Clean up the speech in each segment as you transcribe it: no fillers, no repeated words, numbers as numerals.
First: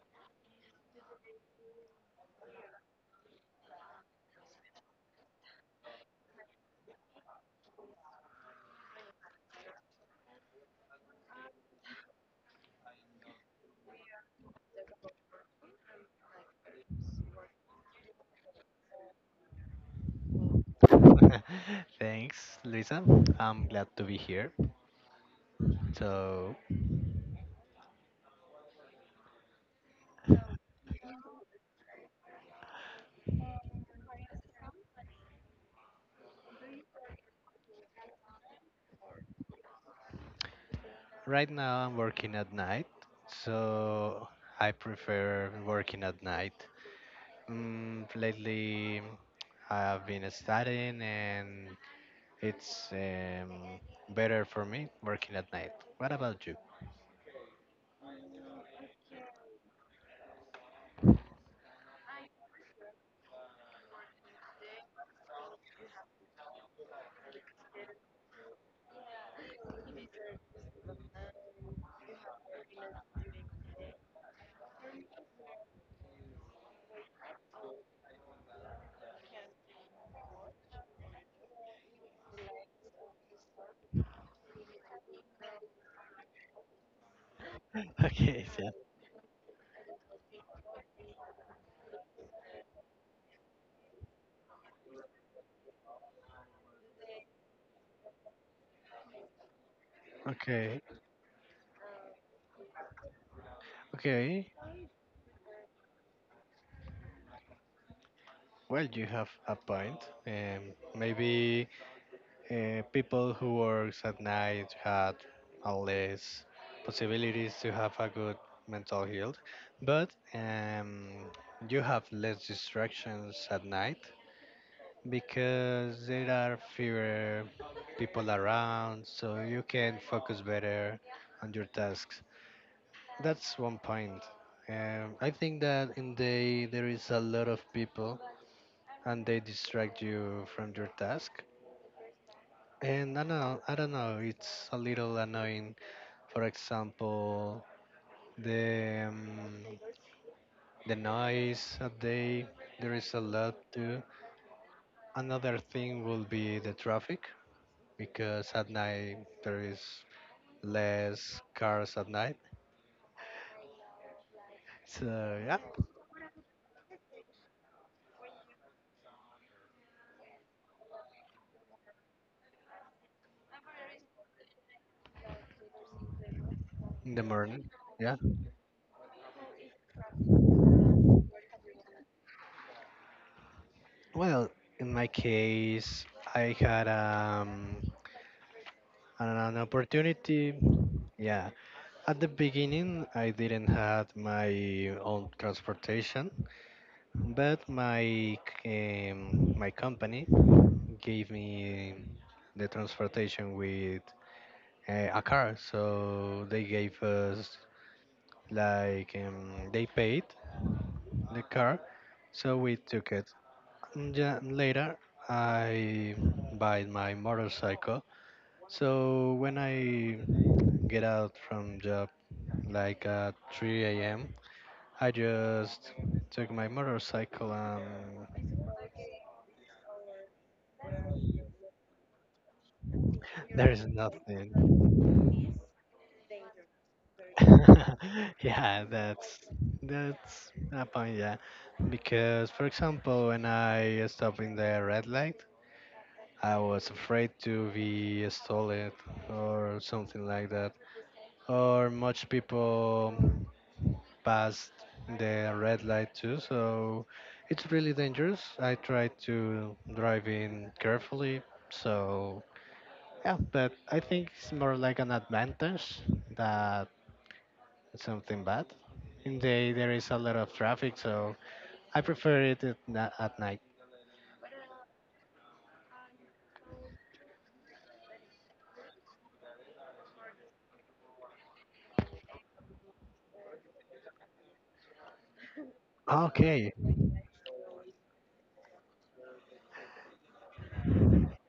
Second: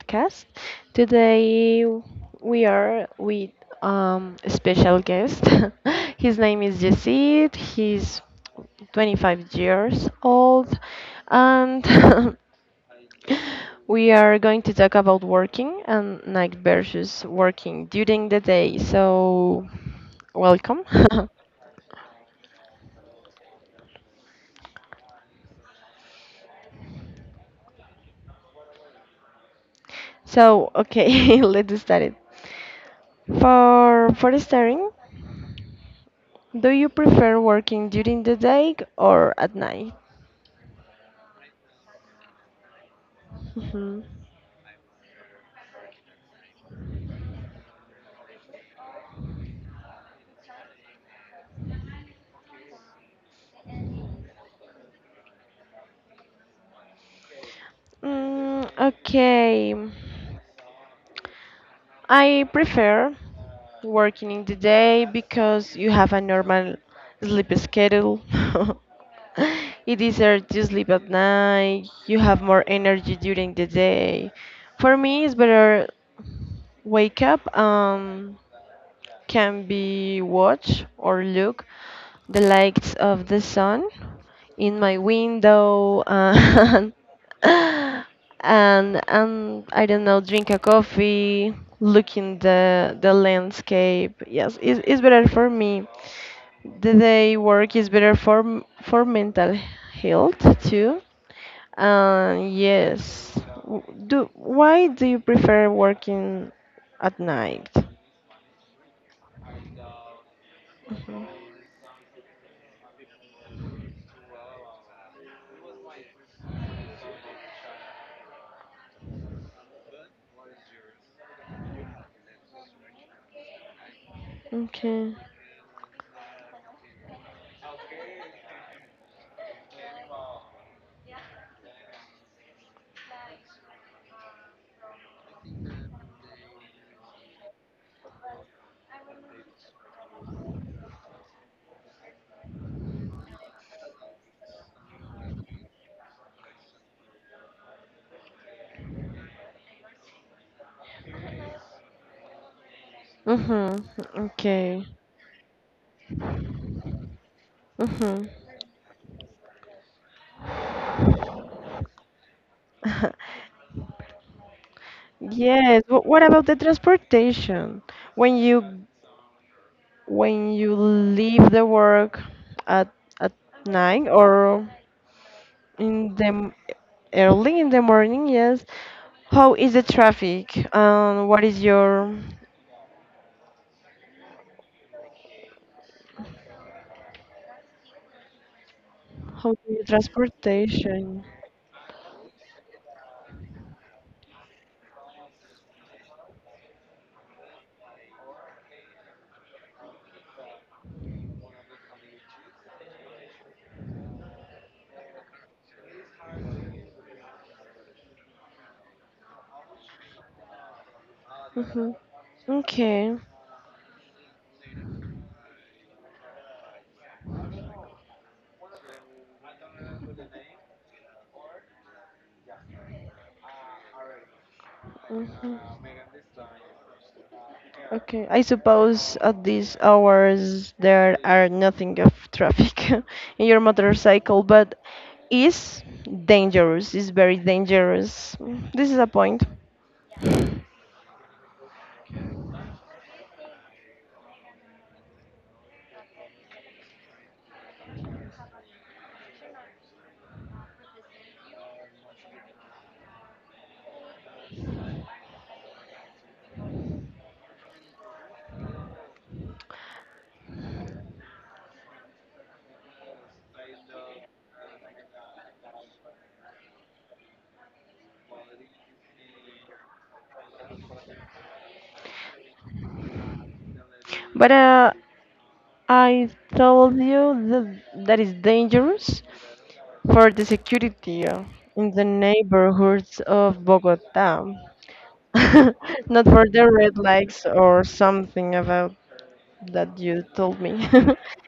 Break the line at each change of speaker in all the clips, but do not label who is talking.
podcast. Today we are with a special guest. His name is Yesid. He's 25 years old, and we are going to talk about working and night versus working during the day. So, welcome.
Thanks, Lisa. I'm glad to be here. So,
So, okay, let's start it. For starting, do you prefer working during the day or at night?
right now I'm working at night,
Mhm.
so I prefer working at night. Mm, lately, I've been studying, and it's better for me working at night. What about you?
Mm, okay. I prefer working in the day because you have a normal sleep schedule. It is easier to sleep at night. You have more energy during the day. For me, it's better wake up. Can be watch or look the lights of the sun in my window and
Okay, so
and I don't know, drink a coffee, looking the landscape. Yes, it's better for me. The day work is better for for mental health
Okay,
too. And yes, do
okay.
why do you prefer working at night?
Well, you have a point. Um,
Mhm.
maybe people who works at night had less possibilities to have a good mental health, but you have less distractions at night
Okay.
because there are fewer people around, so you can focus better on your tasks. That's 1 point. I think that in day there is a lot of people and they distract you from your task. And I don't know, it's a little annoying. For example, the the noise at day, there is a lot too.
Mm-hmm. Okay.
Another thing will be the traffic,
Mm-hmm.
because at night there is less cars at night. So yeah,
Yes. But what about the transportation? When you when you leave the work at at night or in the
in the
early
morning,
in the
yeah.
morning, yes. How is the traffic? What is your
Well, in my case, I had an,
how
an
do you
opportunity,
transportation?
yeah. At the beginning, I didn't have my own transportation, but my company gave me the transportation with a car. So they gave us like they paid the car,
Mm-hmm.
so we took
Okay.
it. And yeah, later, I buy my motorcycle. So when I get out from job like at 3 a.m. I
Mhm.
just took my motorcycle
Okay, I
and
suppose at these hours there are nothing of traffic in your
there is
motorcycle, but
nothing.
is dangerous, is very dangerous. Mm,
Yeah,
this is a
that's
point.
that's a point. Yeah, because for example, when I stopped in the red light, I was afraid to be stolen or something like that. Or much people pass the red light too, so it's really dangerous. I try to drive in carefully, so yeah, but I think it's more like an advantage that something bad. In the day there is a lot of traffic, so I prefer it at, at night.
But I told you that that is dangerous for the security in the neighborhoods of Bogota, not for the
Okay.
red lights or something about that you told me.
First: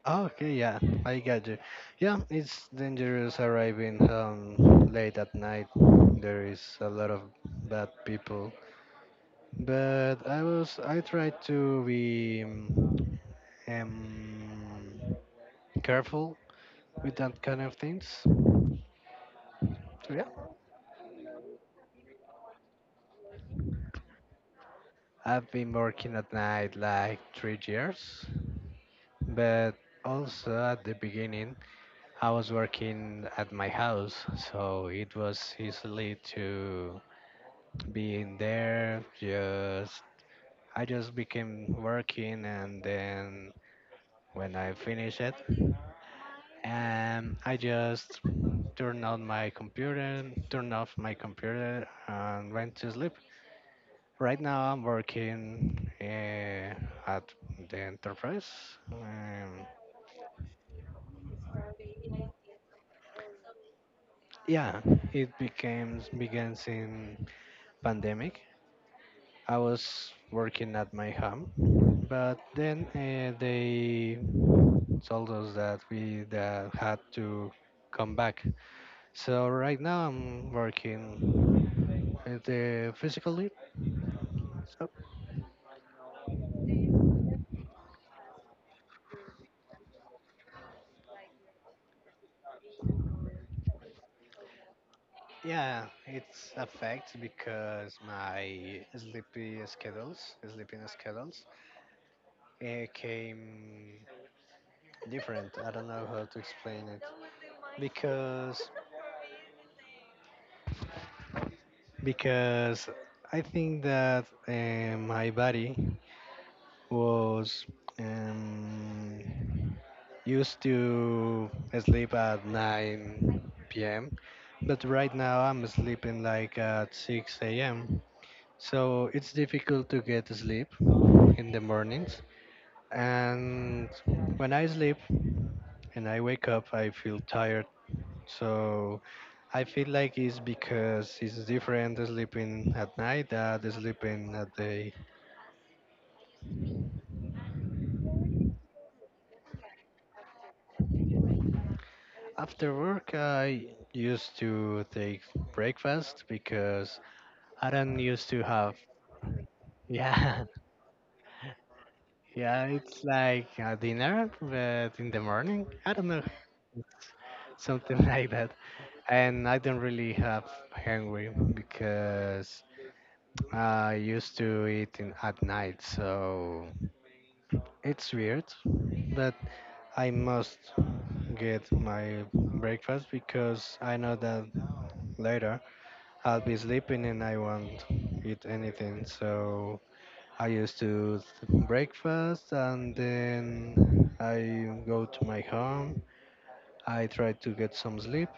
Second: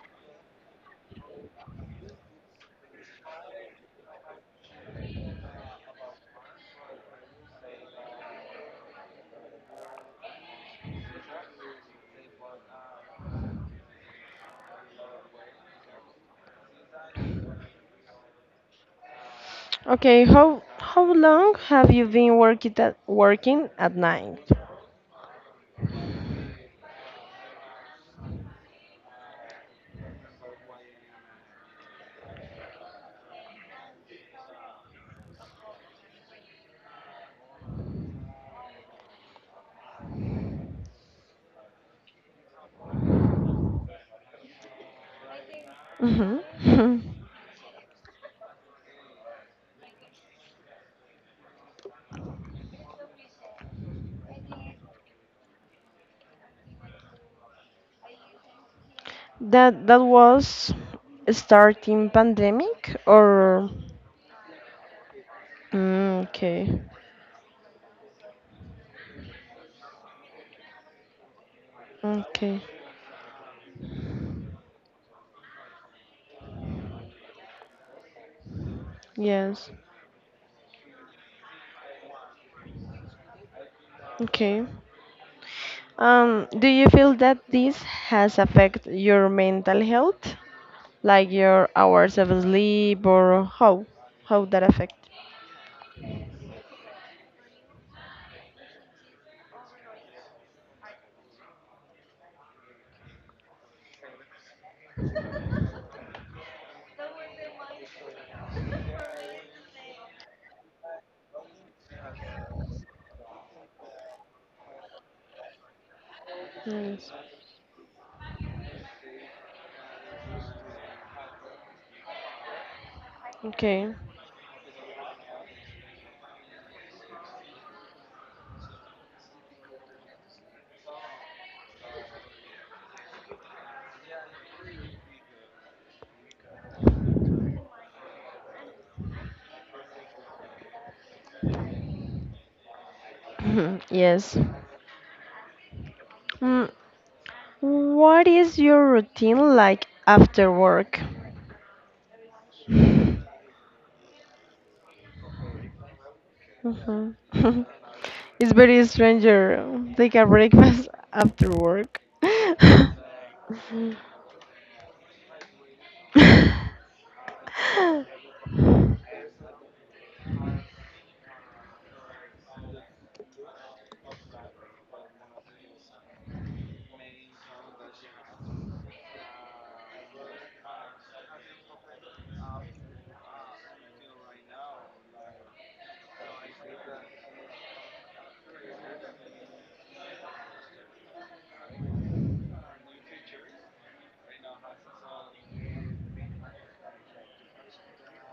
Okay, yeah, I got you. Yeah, it's dangerous arriving home late at night. There is a lot of bad people. But I tried to be um, careful with that kind of things. So yeah.
Okay, how long have you been working at night?
I've been working at night like 3 years, but also at the beginning, I was working at my house, so it was easily to be in there. Just I just became working, and then when I finish it,
Hmm.
I just turn on my computer, turn off my computer, and went to sleep. Right now, I'm working at the enterprise. Um,
That that was starting pandemic or
yeah, it became
mm,
begins
okay.
in pandemic. I was working at my home, but
Okay.
then they told us that we that had to come back. So
Yes.
right now, I'm working at the physical lead.
Okay.
So
Do you feel that this has affected your mental health? Like your hours of sleep or how that affect?
yeah, it affects because my sleeping schedules, it came different. I don't know how to explain it because because I think that my body
Yes.
was um, used to sleep at 9
Okay.
p.m. But right now I'm sleeping like at 6 a.m. So it's difficult to get sleep in the mornings. And when I sleep and I wake up, I feel tired. So I feel like it's because it's different sleeping at night than sleeping
Yes.
at day.
Mm, what is your routine like after work?
After work,
Mhm.
I used to take breakfast because I don't used to
It's
have.
very stranger. Take a
Yeah,
breakfast after work.
yeah,
Okay,
it's like a dinner, but in the morning, I don't know, something like that. And I don't really have hungry because I used to at night, so it's weird. But I must get my breakfast because I know that later I'll be sleeping and I won't eat anything. So I used to breakfast and then I go to my home. I try to get some sleep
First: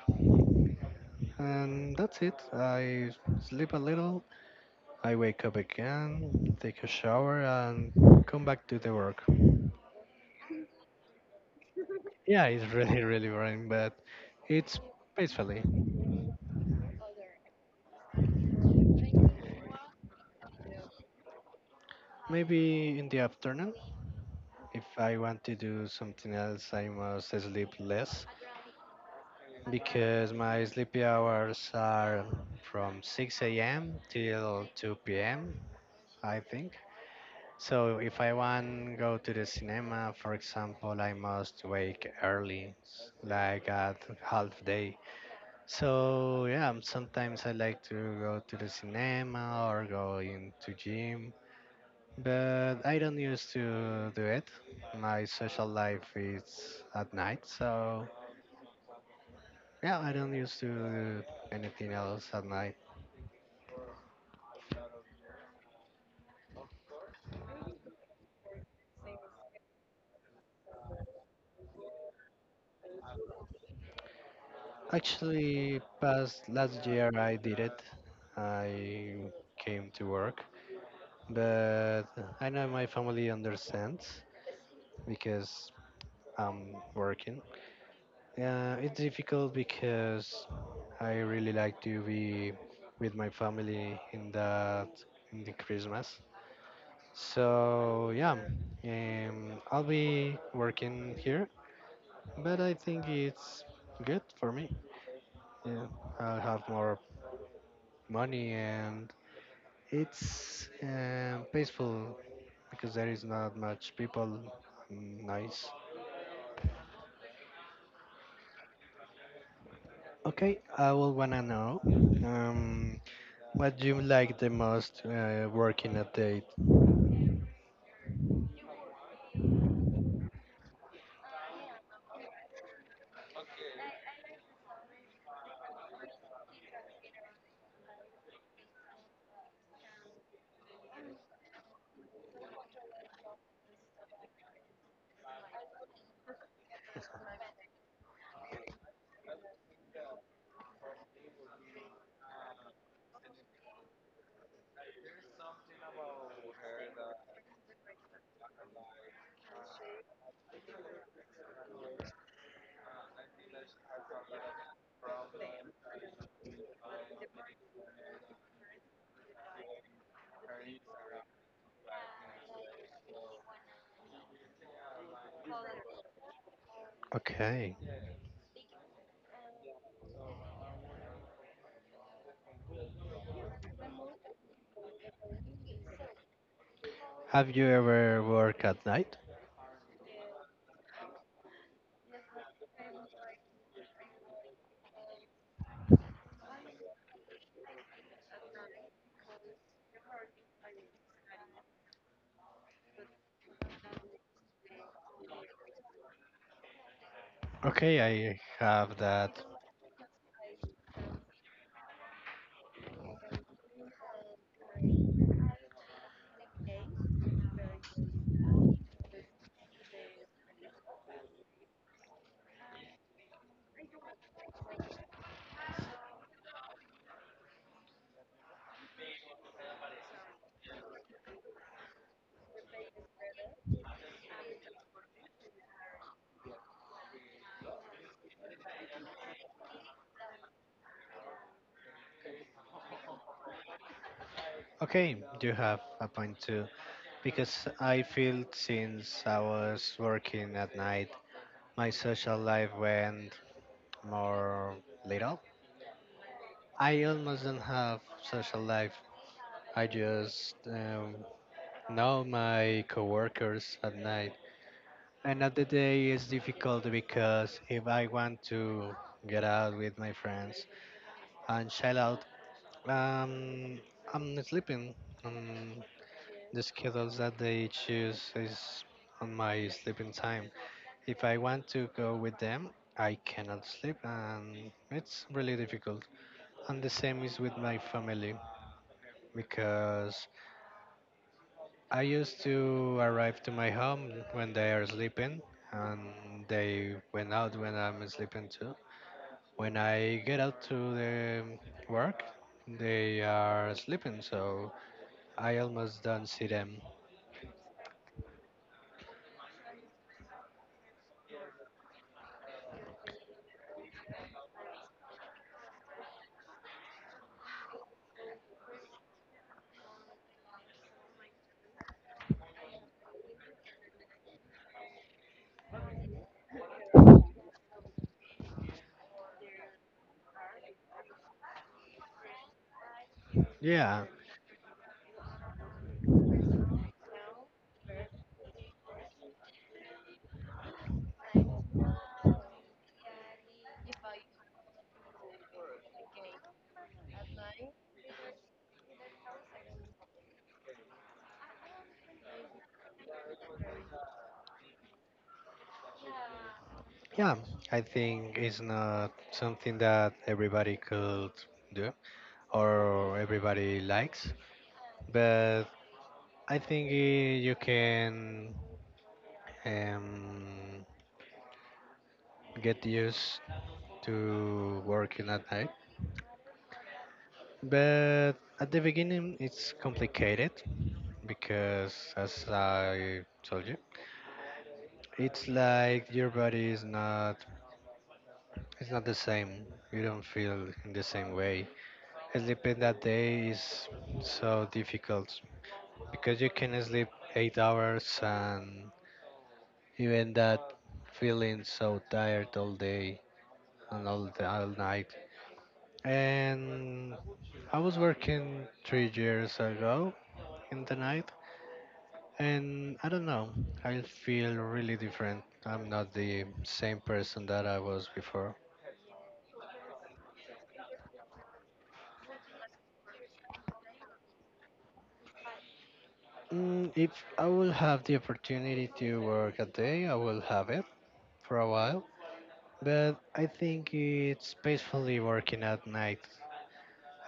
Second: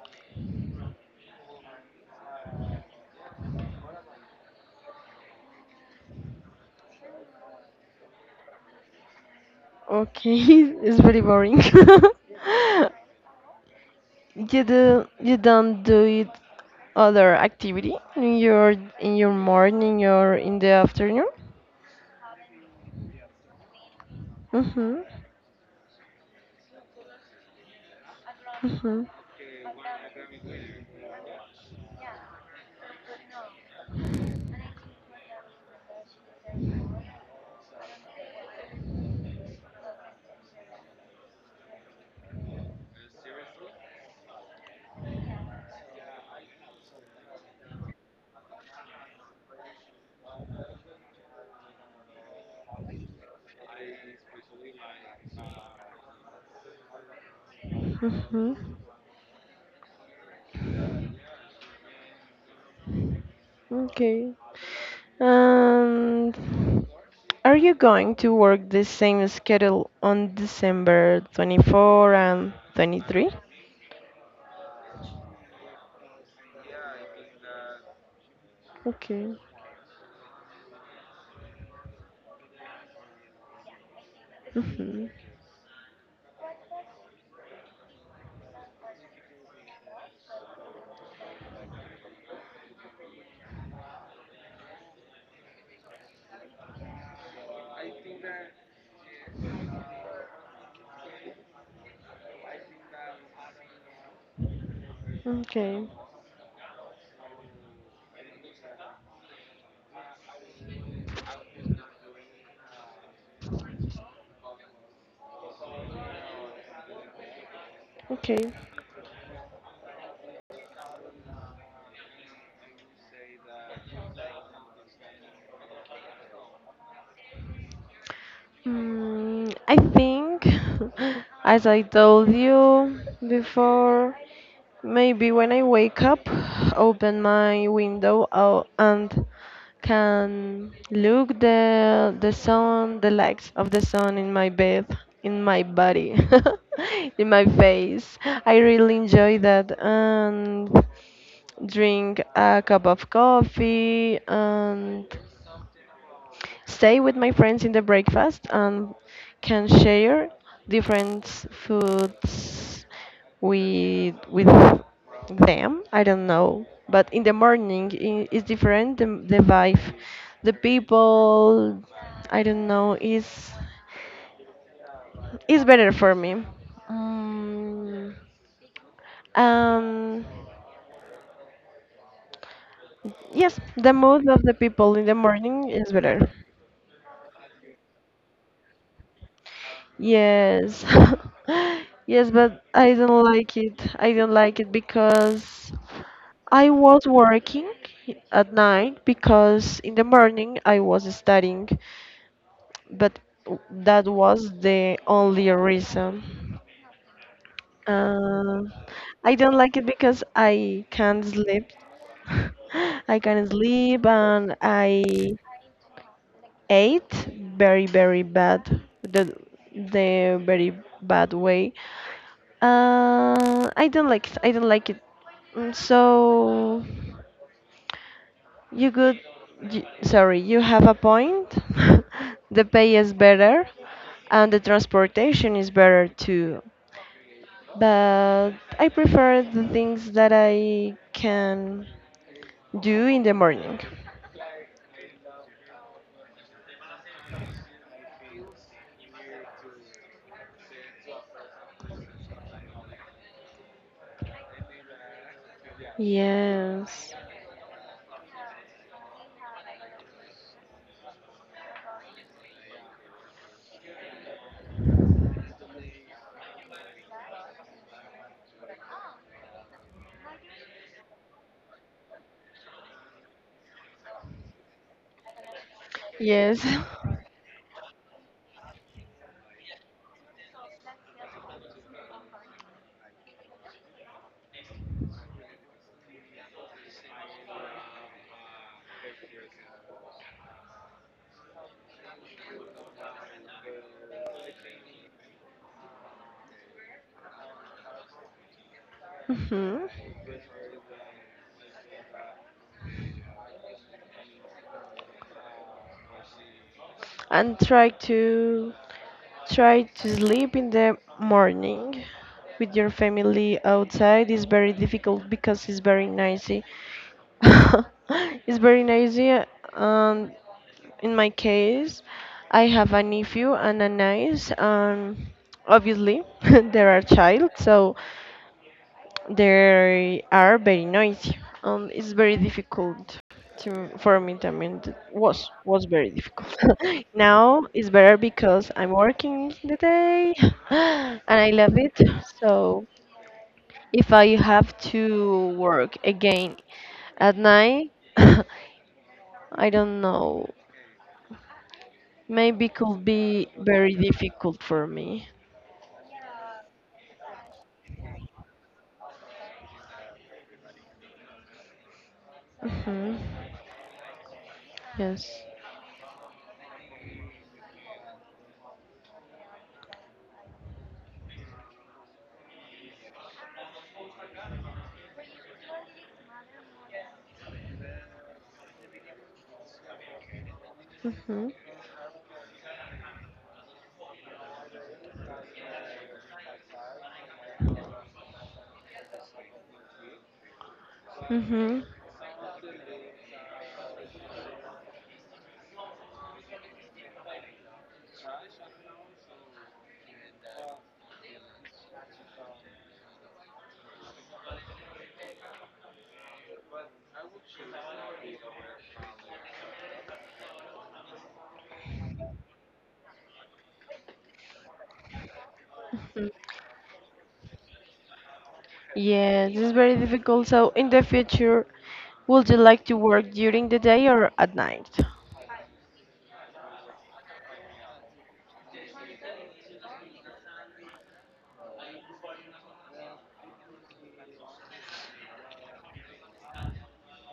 and that's it. I sleep a little. I wake up again, take a shower, and come back to the work.
it's very boring.
Yeah, it's really, really boring, but
You
it's
do you
peacefully.
don't do it other activity in your morning or in the afternoon?
Maybe in the afternoon, if
Mhm.
I want to do something else, I must sleep less
Mhm.
because my sleepy hours are from 6 a.m. till 2 p.m., I think. So if I want go to the cinema, for example, I must wake early, like at half day. So yeah, sometimes I like to go to the cinema or go into gym, but I don't used to do it. My social life is at night, so
Hmm.
yeah, I don't used to do anything else at night.
Okay. And are you going to work the same schedule on December 24 and 23?
Actually, past last year I did it. I
Okay.
came to work, but I know my family understands
Hmm.
because I'm working. Yeah, it's difficult because I really like to be with my family in the Christmas. So yeah, I'll be working here, but I think it's good for me.
Okay.
Yeah, I'll have more money and it's peaceful because there is not much people. Mm, nice.
Okay.
Okay, I will wanna know um, what you like the most working a date.
Mm, I think, as I told you before, maybe when I wake up, open my window out and can look the sun, the lights of the sun in my bed, in my body, in my face. I really enjoy that and drink a cup of coffee and stay with my friends in the breakfast and can share different foods with them. I don't know, but in the morning is different. The vibe, the people, I don't know, is better for me.
Okay.
Um, um, yes, the mood of the people in the morning is better.
Have you ever worked at night?
Yes. Yes, but I don't like it. I don't like it because I was working at night because in the morning I was studying, but that was the only reason.
Okay, I
Uh,
have
I
that.
don't like it because I can't sleep. I can't sleep and I ate very, very bad, the very bad way. I don't like it. I don't like it. Mm, so you could, you, sorry, you have a point. The pay is better, and the transportation is better too. But I prefer the things that I can do in the morning.
Okay, you have a point too. Because I feel since I was working at night, my social life went more little. I
Yes.
almost don't have social life. I just know my coworkers at night. And at the day it's difficult because if I want to get out with my friends and chill out Um, I'm sleeping. Um,
Yes.
the schedules that they choose is on my sleeping time. If I want to go with them, I cannot sleep, and it's really difficult. And the same is with my family because I used to arrive to my home when they are sleeping, and they went out when I'm sleeping too. When
Hmm.
I get out to the work, they are sleeping, so I almost don't see them.
And try to try to sleep in the morning with your family outside is very difficult because it's very noisy. It's very noisy. Um, in my case, I have a nephew and a niece. Obviously, they are a child, so they are very noisy, and it's very difficult to
Yeah,
for me. I mean, it was very difficult. Now it's better because I'm working in the day, and I love it. So if I have to work again at night, I don't know. Maybe could be very difficult for me.
yeah. I think it's not something that everybody could do
Hmm.
or everybody likes,
Yes.
but I think you can um, get used to working at night. But at the beginning, it's complicated
Hmm.
because, as I told you, it's like your body is not it's not the same. You don't feel in the same way.
Hmm.
Sleeping that day is so difficult because you can sleep 8 hours and even that feeling so tired all day and all night. And I was working 3 years ago in the night, and I don't know, I feel really different. I'm not the same person that I was before.
Yes, it's very difficult. So, in the future, would you like to work during the day or at night?
Mm, if I will have the opportunity to work a day, I will have it for a while, but I think it's peacefully working at night.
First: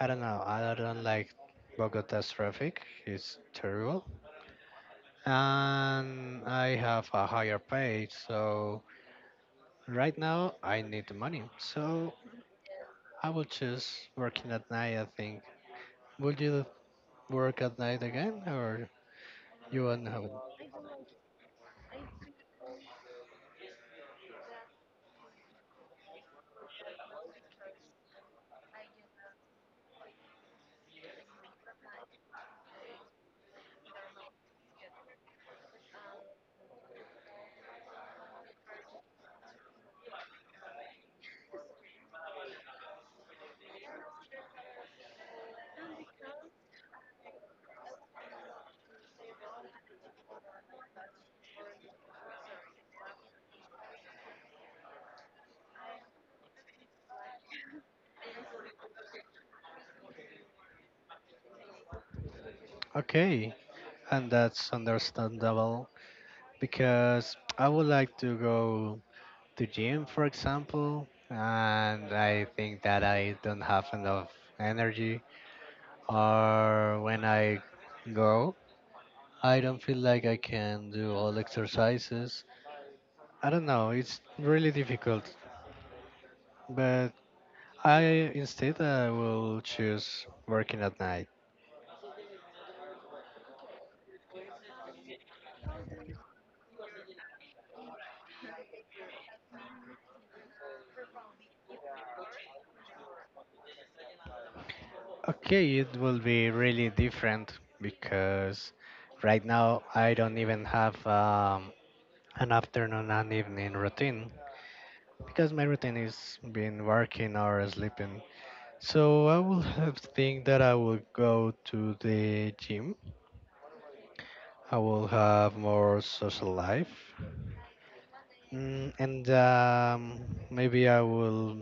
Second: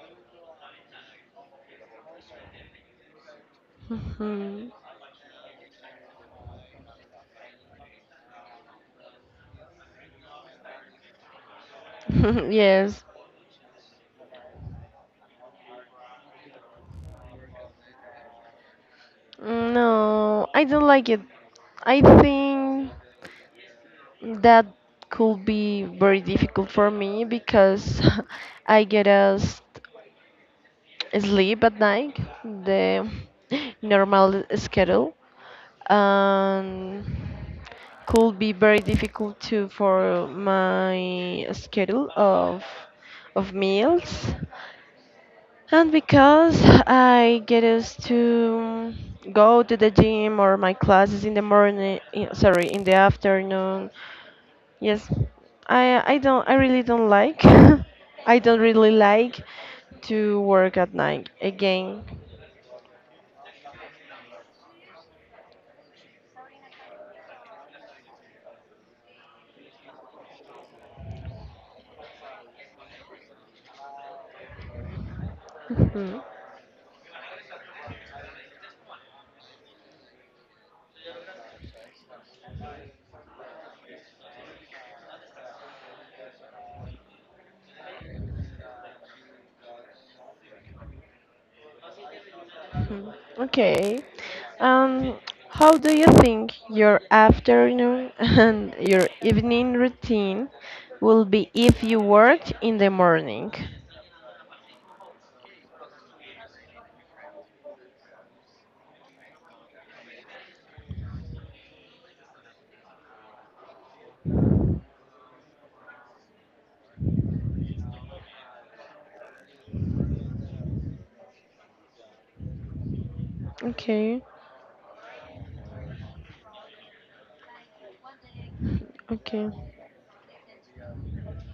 I don't know. I don't like Bogota's traffic. It's terrible,
Mhm.
and I have a higher pay. So right now I need the money. So
Yes.
I will choose working at night. I think. Would you work at night again, or you won't have it?
No, I don't like it. I think that could be very difficult for me because I get a sleep at night, the normal schedule. Um, could be very difficult too for my schedule of meals. And because I get used to go to the gym or my classes in the morning, eh, sorry, in the afternoon. Yes, I really don't like. I don't really like to work at night again.
Okay, and that's understandable because I would like to go to gym, for example, and I think that I don't have enough energy,
Mhm.
or when I go, I don't feel like I can do all exercises. I don't know, it's really difficult, but I will choose working at night.
Hmm. Okay. Um, how do you think your afternoon and your evening routine will be if you worked in the morning?
Okay, it will be really different because right now I don't even have an afternoon and evening routine, because my routine is been working or sleeping. So I will have think that I will go to the gym.
Okay,
I will have more social life, mm, and
okay,
um, maybe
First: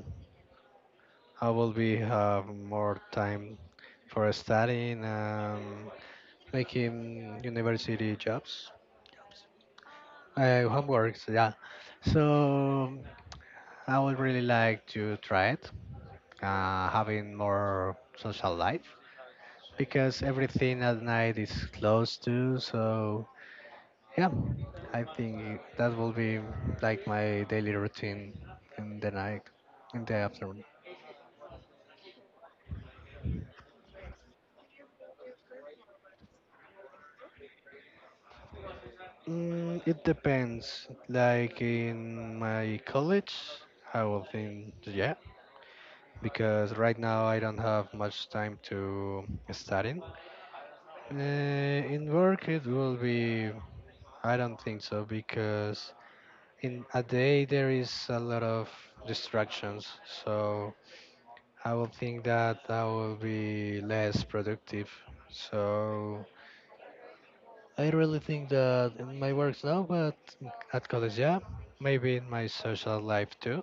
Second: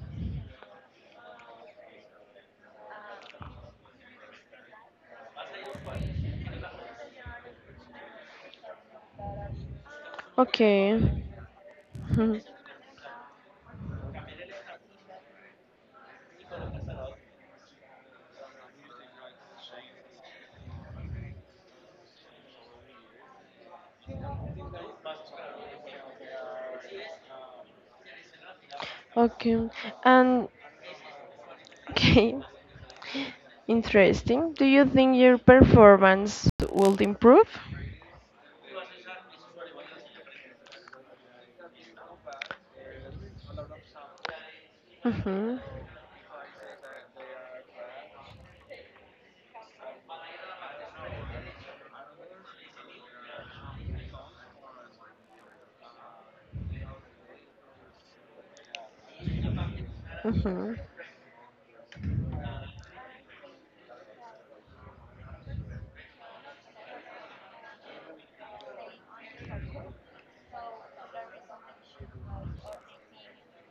I will be have more time for studying, making university jobs,
okay,
homeworks. Yeah,
hmm,
so I would really like to try it, having more social life because everything at night is closed too. So yeah, I think that will be like my daily routine in the night,
okay.
in the
And
afternoon.
okay, interesting. Do you think your performance will improve?
Mm, it depends. Like in my college, I will think yeah,
Mm-hmm.
because right now I don't have much time to studying. In work, it will be. I don't think so because in a day there is a lot of distractions. So I will think that I will be less productive. So I really think that in my works now, but at college, yeah, maybe in my social life too,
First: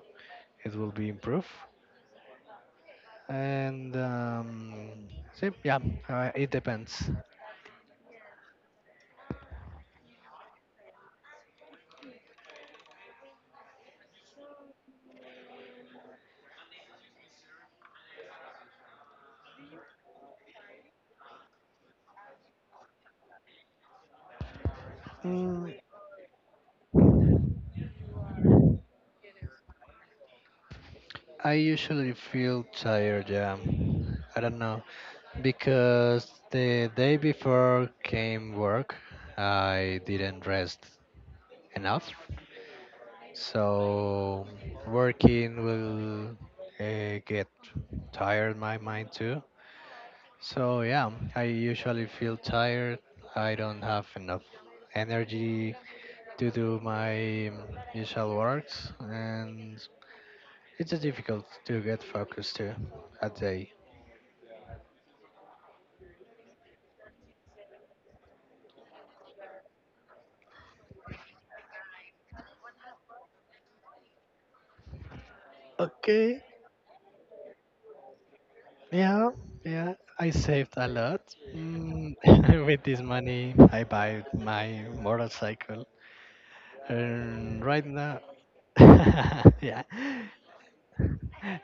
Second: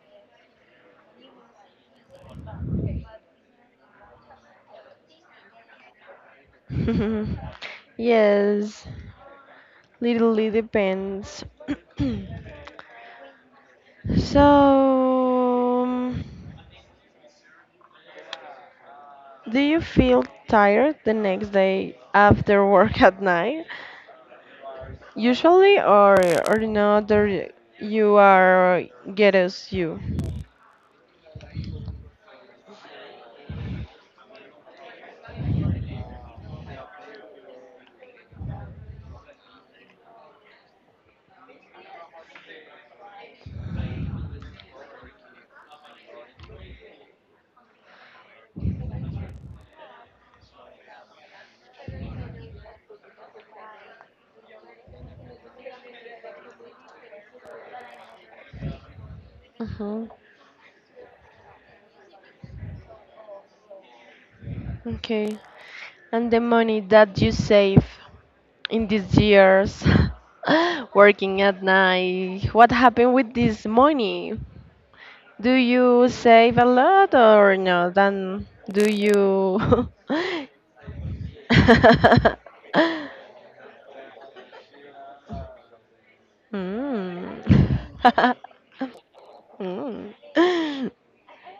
it will be improved. And see, yeah, it depends.
Mm-hmm. Yes, literally depends. So, do you feel tired the next day after work at night?
Mm,
Usually, or not? Or you are get us you.
I usually feel tired, yeah. I don't know because the day before came work, I didn't rest enough. So working will get tired my mind too. So yeah, I usually feel tired. I don't have enough energy to do my usual works, and
Uh-huh.
it's difficult to get focused too a day.
Okay. And the money that you save in these years working at night, what happened with this money? Do you
Okay.
save a lot or no? Then do
Yeah,
you?
yeah. I saved a lot. Mm, with this money, I buy my motorcycle.
Mm.
And right now, yeah,
Mm.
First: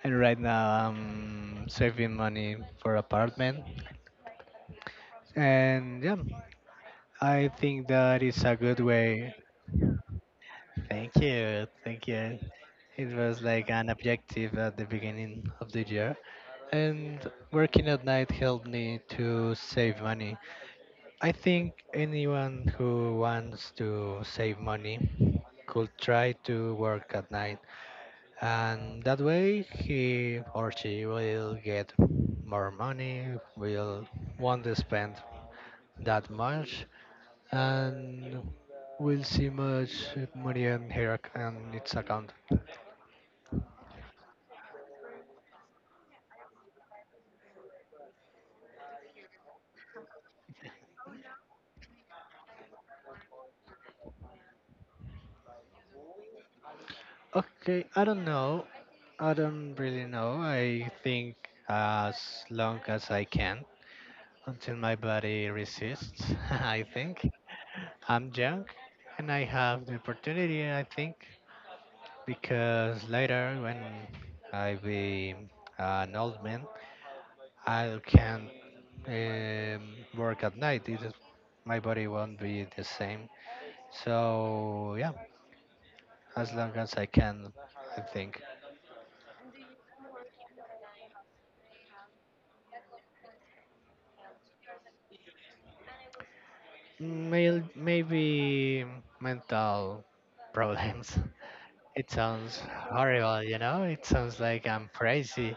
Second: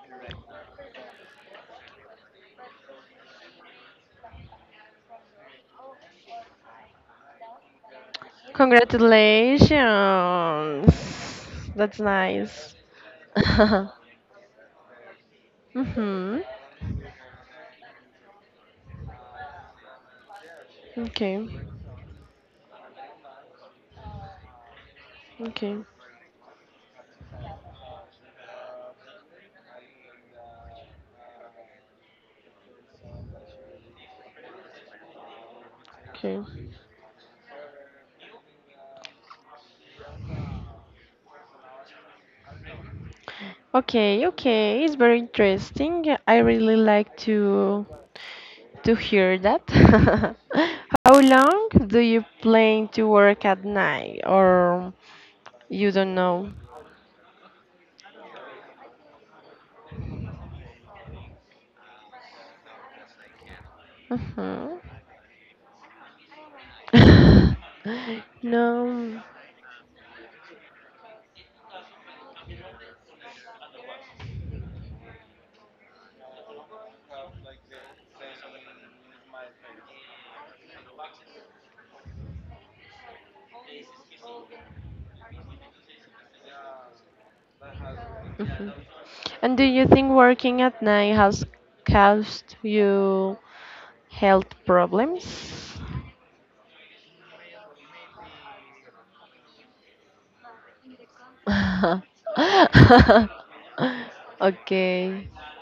and right now I'm saving money for apartment. And yeah, I think that is a good way.
Congratulations.
Thank you,
That's
thank you.
nice.
It was like an objective at the beginning of the year.
Mhm.
And working at night helped me to save money. I
Okay.
think anyone who wants to save money
Okay.
could try to work at night, and that way he or she will get more money, will want to spend that
Okay.
much, and will see much money in her on its account.
Okay, okay, it's very interesting. I really like to hear that. How long do you plan to work at night, or you don't know?
Okay, I don't know. I don't really know. I think as long as I can,
Mhm.
until my body resists, I think. I'm young
No.
and I have the opportunity, I think, because later when I be an old man, I can't work at night. It is, my body won't be the same. So yeah, as long as I can, I think.
Mhm. And do you think working at night has caused you health problems?
Maybe mental problems. It sounds horrible, you know. It sounds like I'm
Okay.
crazy,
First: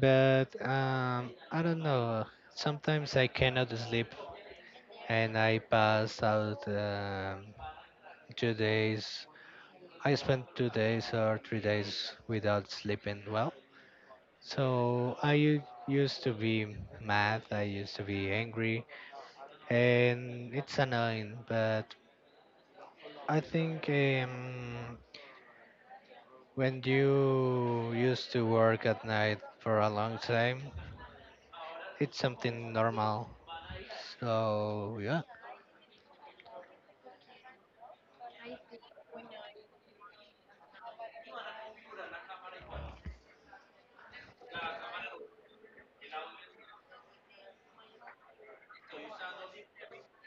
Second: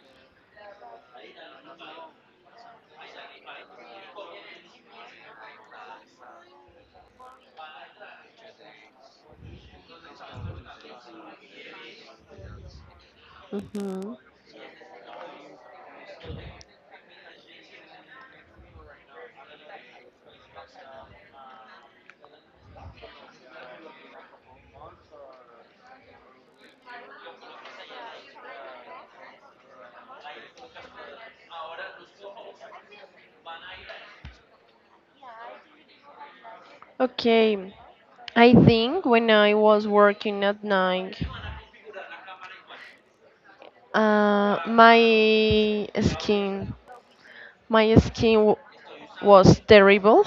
but I don't know. Sometimes I cannot sleep and I pass out. 2 days. I spent 2 days or 3 days without sleeping well.
Mhm.
So I used to be mad, I used to be angry, and it's annoying. But I think, when you used to work at night for a long time, it's something normal. So, yeah,
Okay, I think when I was working at night, uh, my skin, my skin was terrible.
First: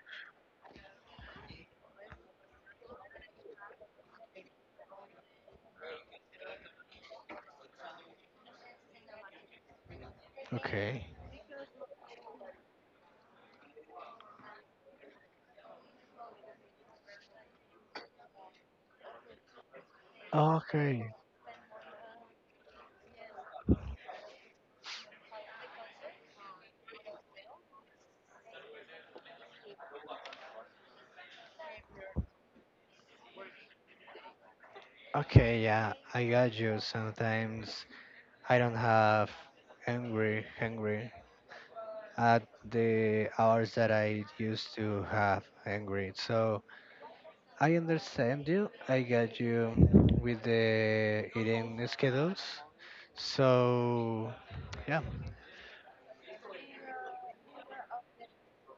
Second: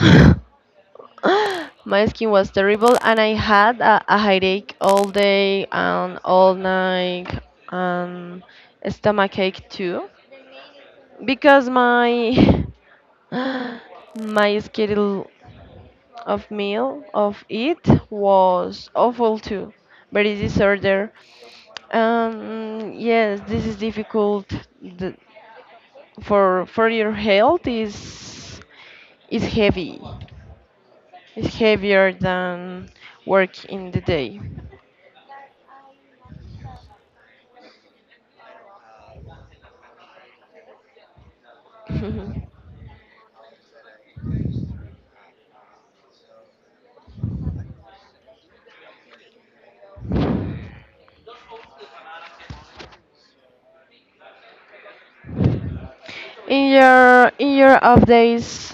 My skin was terrible, and I had a headache all day and all night, and stomachache too,
okay.
because my my schedule of meal of it was awful too very
Okay.
disorder. Yes, this is difficult. The, for your health is heavy. It's heavier than work in the day.
Okay, yeah, I got you. Sometimes I don't have angry, hungry at
In
the hours that I used to have and grade. So I understand you. I got you with the eating schedules. So yeah,
your in your off days,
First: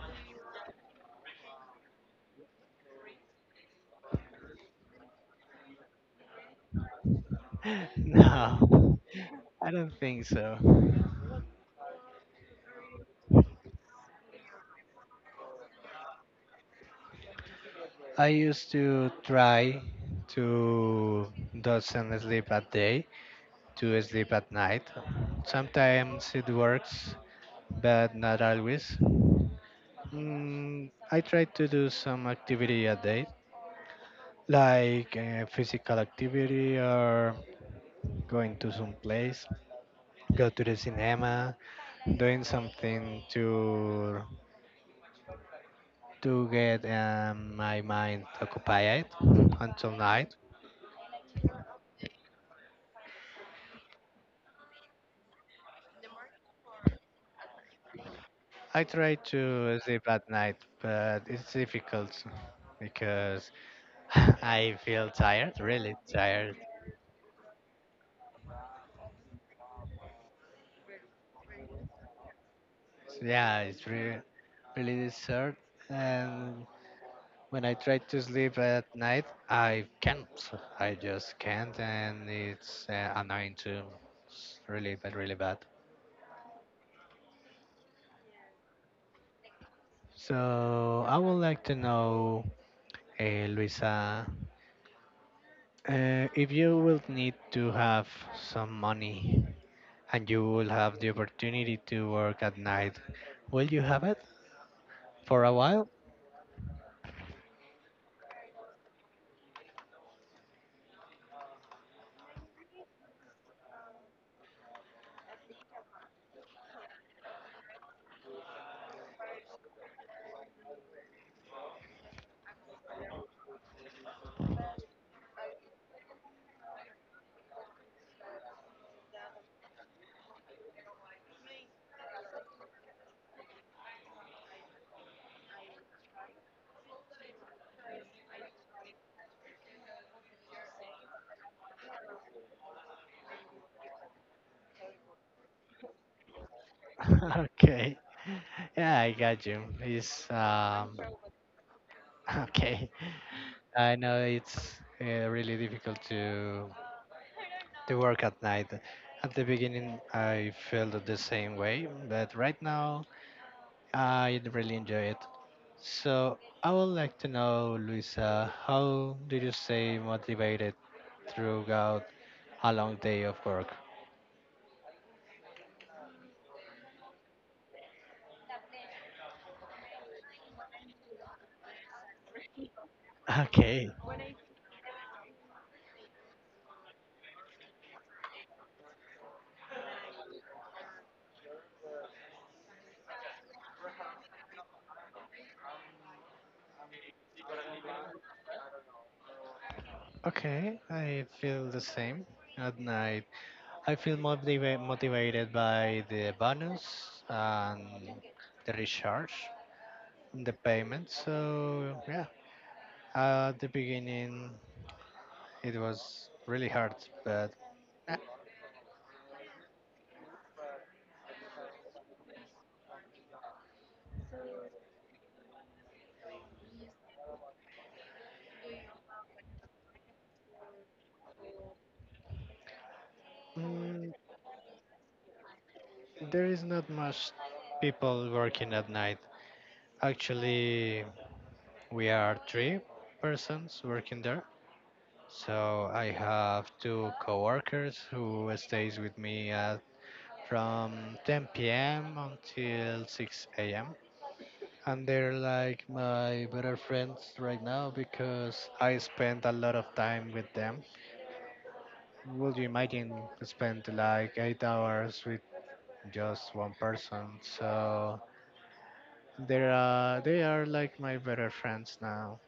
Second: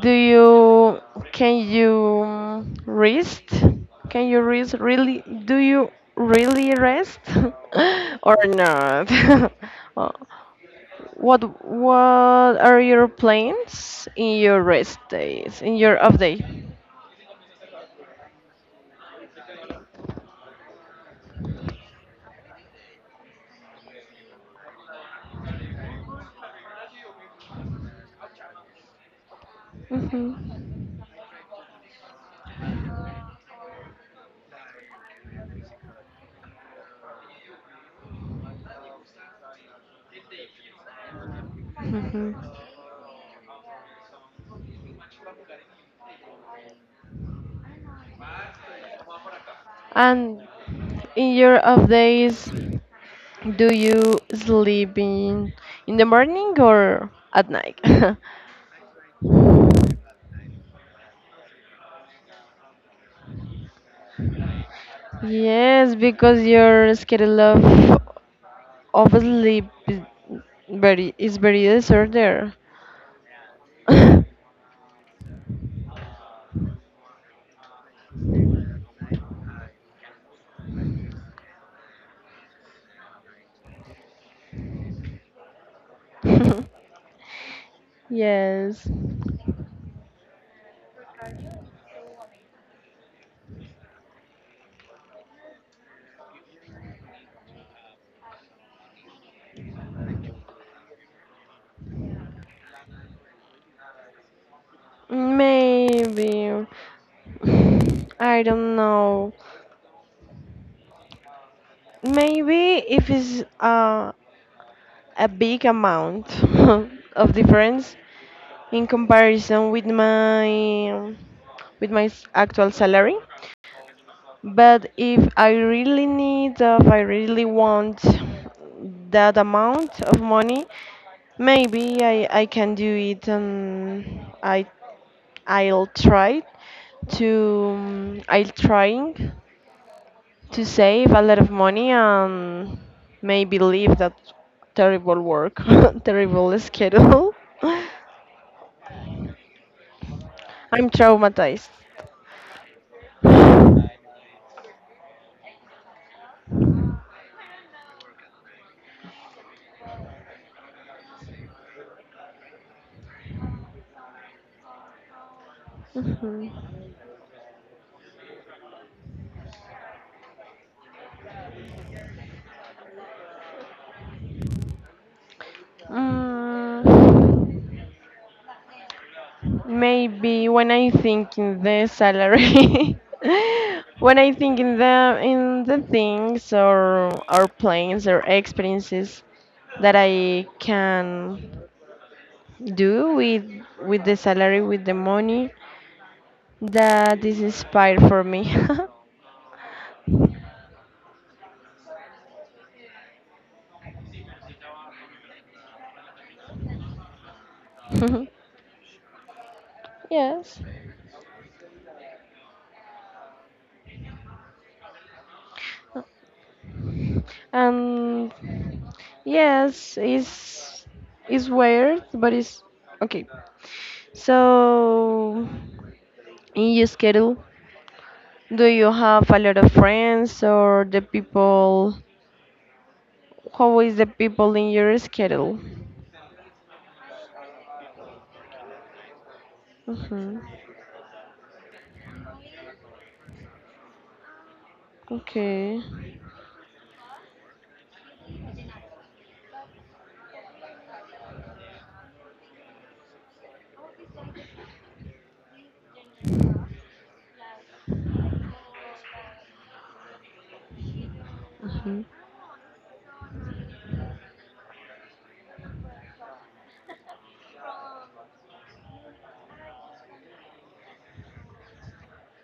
do you can you rest? Can you rest really? Do you really rest or
no,
not?
I don't
Oh.
think so.
What are your plans in your rest days, in your off day?
I used to try to doesn't sleep at day, to sleep at night. Sometimes it works, but not always.
Mhm.
Mm, I try to do some activity at day, like physical activity or going to some place, go to the cinema,
Mhm.
doing something to get my mind occupied until night.
And in your off days, do you sleep in the morning or at night?
I try to sleep at night, but it's difficult because I feel tired, really
Yes, because
tired.
your schedule of sleep is very disordered.
So, yeah, it's really really desert. And when I try to sleep at night, I can't. I just can't, and it's annoying too. It's really bad, really bad.
Yes.
So I would like to know, Luisa, if you will need to have some money and you will have the opportunity to work at night, will you have it for a while?
Maybe. I don't know. Maybe if it's a big amount of difference in comparison with my actual salary. But if I really need, if I really want that amount of money, maybe I can do it and I'll try to I'm trying to save a lot of money and maybe leave that terrible work, terrible schedule.
Okay. Yeah, I got you. It's
I'm traumatized.
okay. I know it's really difficult to work at night. At the beginning, I felt the same way, but right now, I really enjoy it. So
Mhm.
I would like to know, Luisa, how do you stay motivated throughout a long day of work?
Mm, maybe when I think in the salary,
Okay.
when I think in the things or plans or experiences that I can do with the salary with the money that is inspired for me.
Okay, I feel the same at night. I feel motivated by the bonus and the recharge, the
Yes.
payment. So yeah, at the beginning it was really hard, but uh,
And yes, it's weird, but it's okay. So in your schedule, do you have a lot of friends or the people? How is the
mm,
people in your schedule?
there is not much people working at night.
Hmm.
Actually, we are three persons working there.
Okay.
So I have two coworkers who stays with me at from 10 p.m. until 6 a.m. And they're like my better friends right now because I spend a lot of time with them.
Hmm.
Would you imagine to spend like 8 hours with just one person? So there are they are like my better friends now.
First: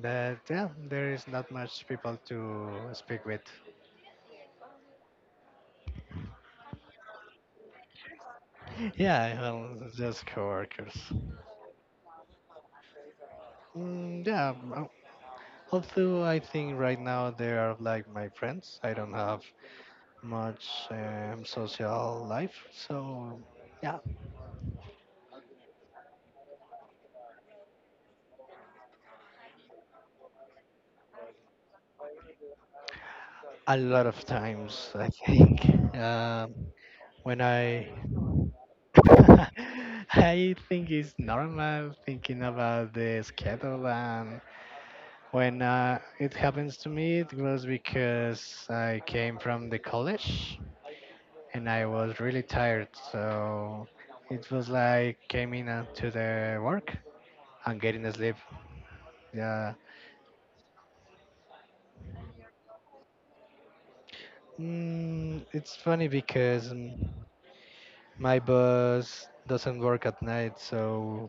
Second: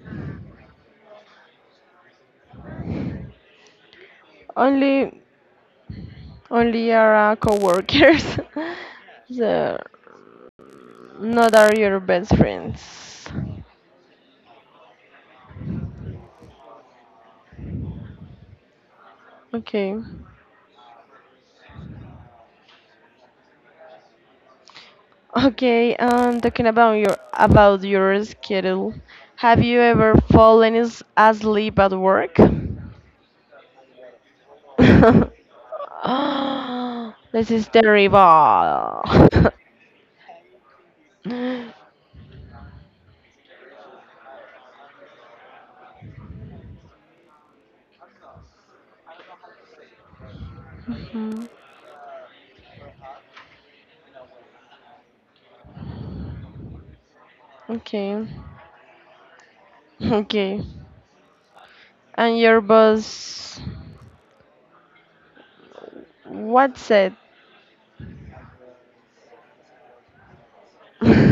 That yeah, there is not much people to speak with.
Only only are coworkers.
Yeah, well,
So
just coworkers.
not are your best friends.
Mm, yeah, well, although I think right now they are like my friends. I don't have
Okay.
much social life, so yeah,
Okay, talking about your schedule, have you ever fallen asleep at work?
a lot of times I think um, when
This is
I
terrible.
I think it's normal thinking about the schedule, and when it happens to me, it was because I came from the college
Mhm.
and I was really tired. So it was like came in to the work and getting a
Okay,
sleep. Yeah,
okay, and your boss,
mm, it's funny because
what
mm,
said?
my boss doesn't work at night, so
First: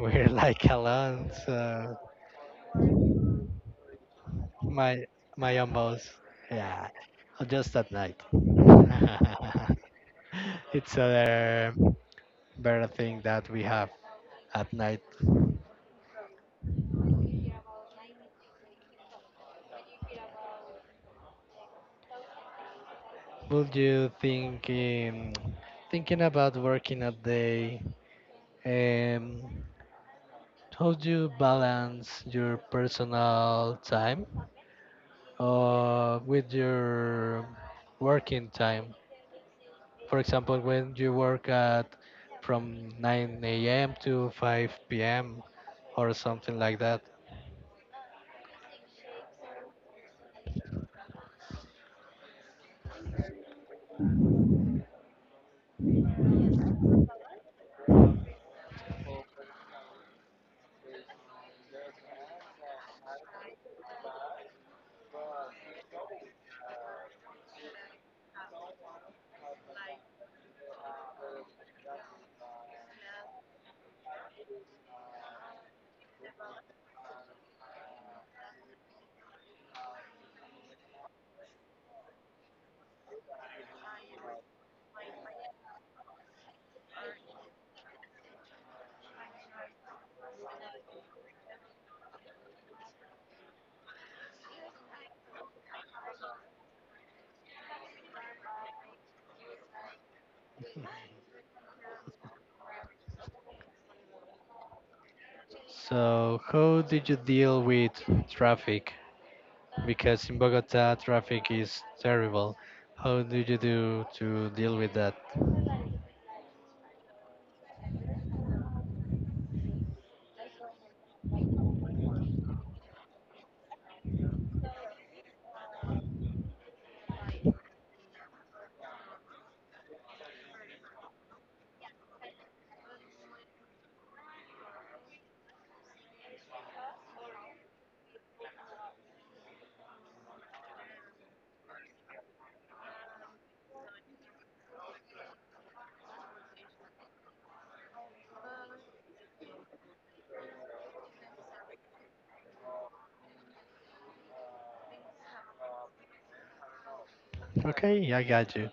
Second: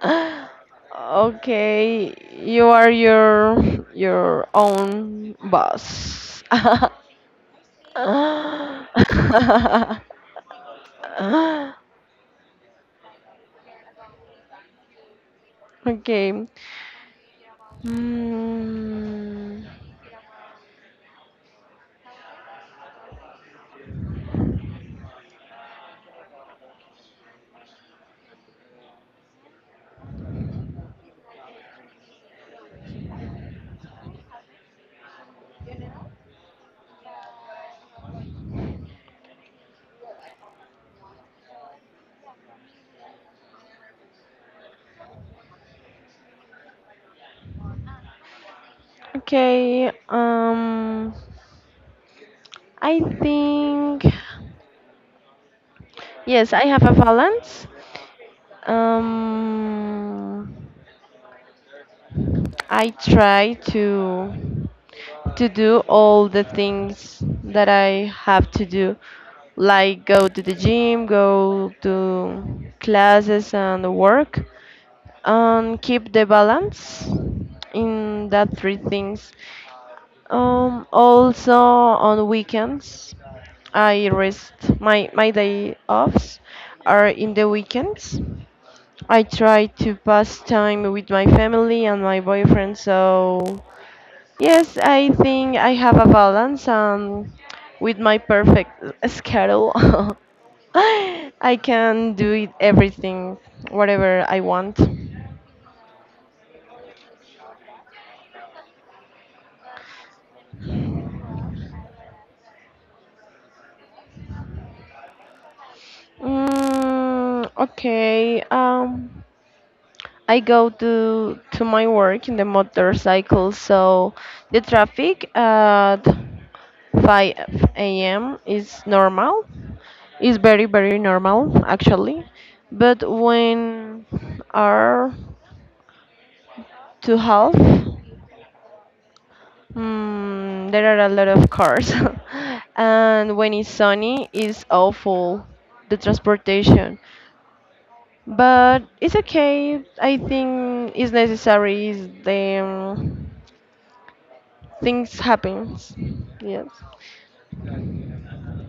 we're like alone. So
Okay, you are your
My
own
my almost
boss.
yeah, just at night.
Ah.
It's other better thing that we have at night.
Okay. Mm,
Would you thinking about working a day? Um, how do you balance your personal time with your working time? For example, when you work at from 9 a.m. to 5 p.m. or something like that.
okay. I think yes, I have a balance. Um, I try to do all the things that I have to do, like go to the gym, go to classes and work, and keep the balance in that three things. Also on weekends, I rest my my day offs are in the weekends. I try to pass time with my family and my boyfriend. So yes, I think I have a balance and with my perfect schedule, I can do it everything whatever I want.
So, how did you deal with traffic? Because in Bogota, traffic is terrible. How did you do to deal with that?
Mm, okay. I go to my work in the motorcycle, so the traffic at 5 a.m. is normal. It's very very normal actually, but when are to half, mm, there are a lot of cars, and when it's sunny, it's awful. The transportation. But it's okay. I think it's necessary. Is the things happens. Yes.
Okay, I got you.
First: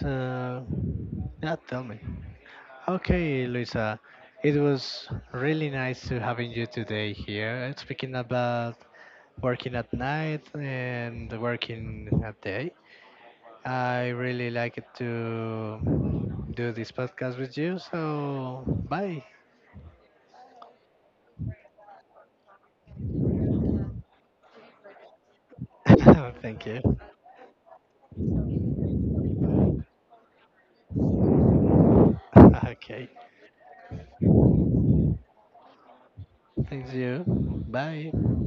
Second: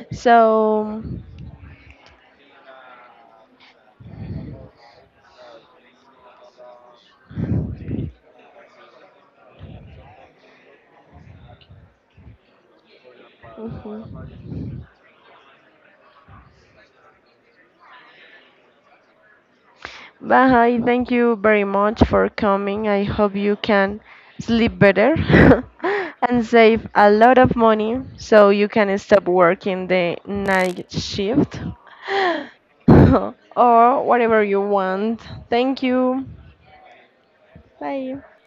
So,
So.
yeah, tell me. Okay, Luisa, it was really nice to having you today here and speaking about working at night and working at day. I
Mhm.
really like it to do this podcast with you. So bye.
But thank you very much for coming. I hope you can sleep better and
Thank you.
save a lot of money so you can stop working the night shift
Okay.
or whatever you want. Thank you.
Thanks you.
Bye.
Bye.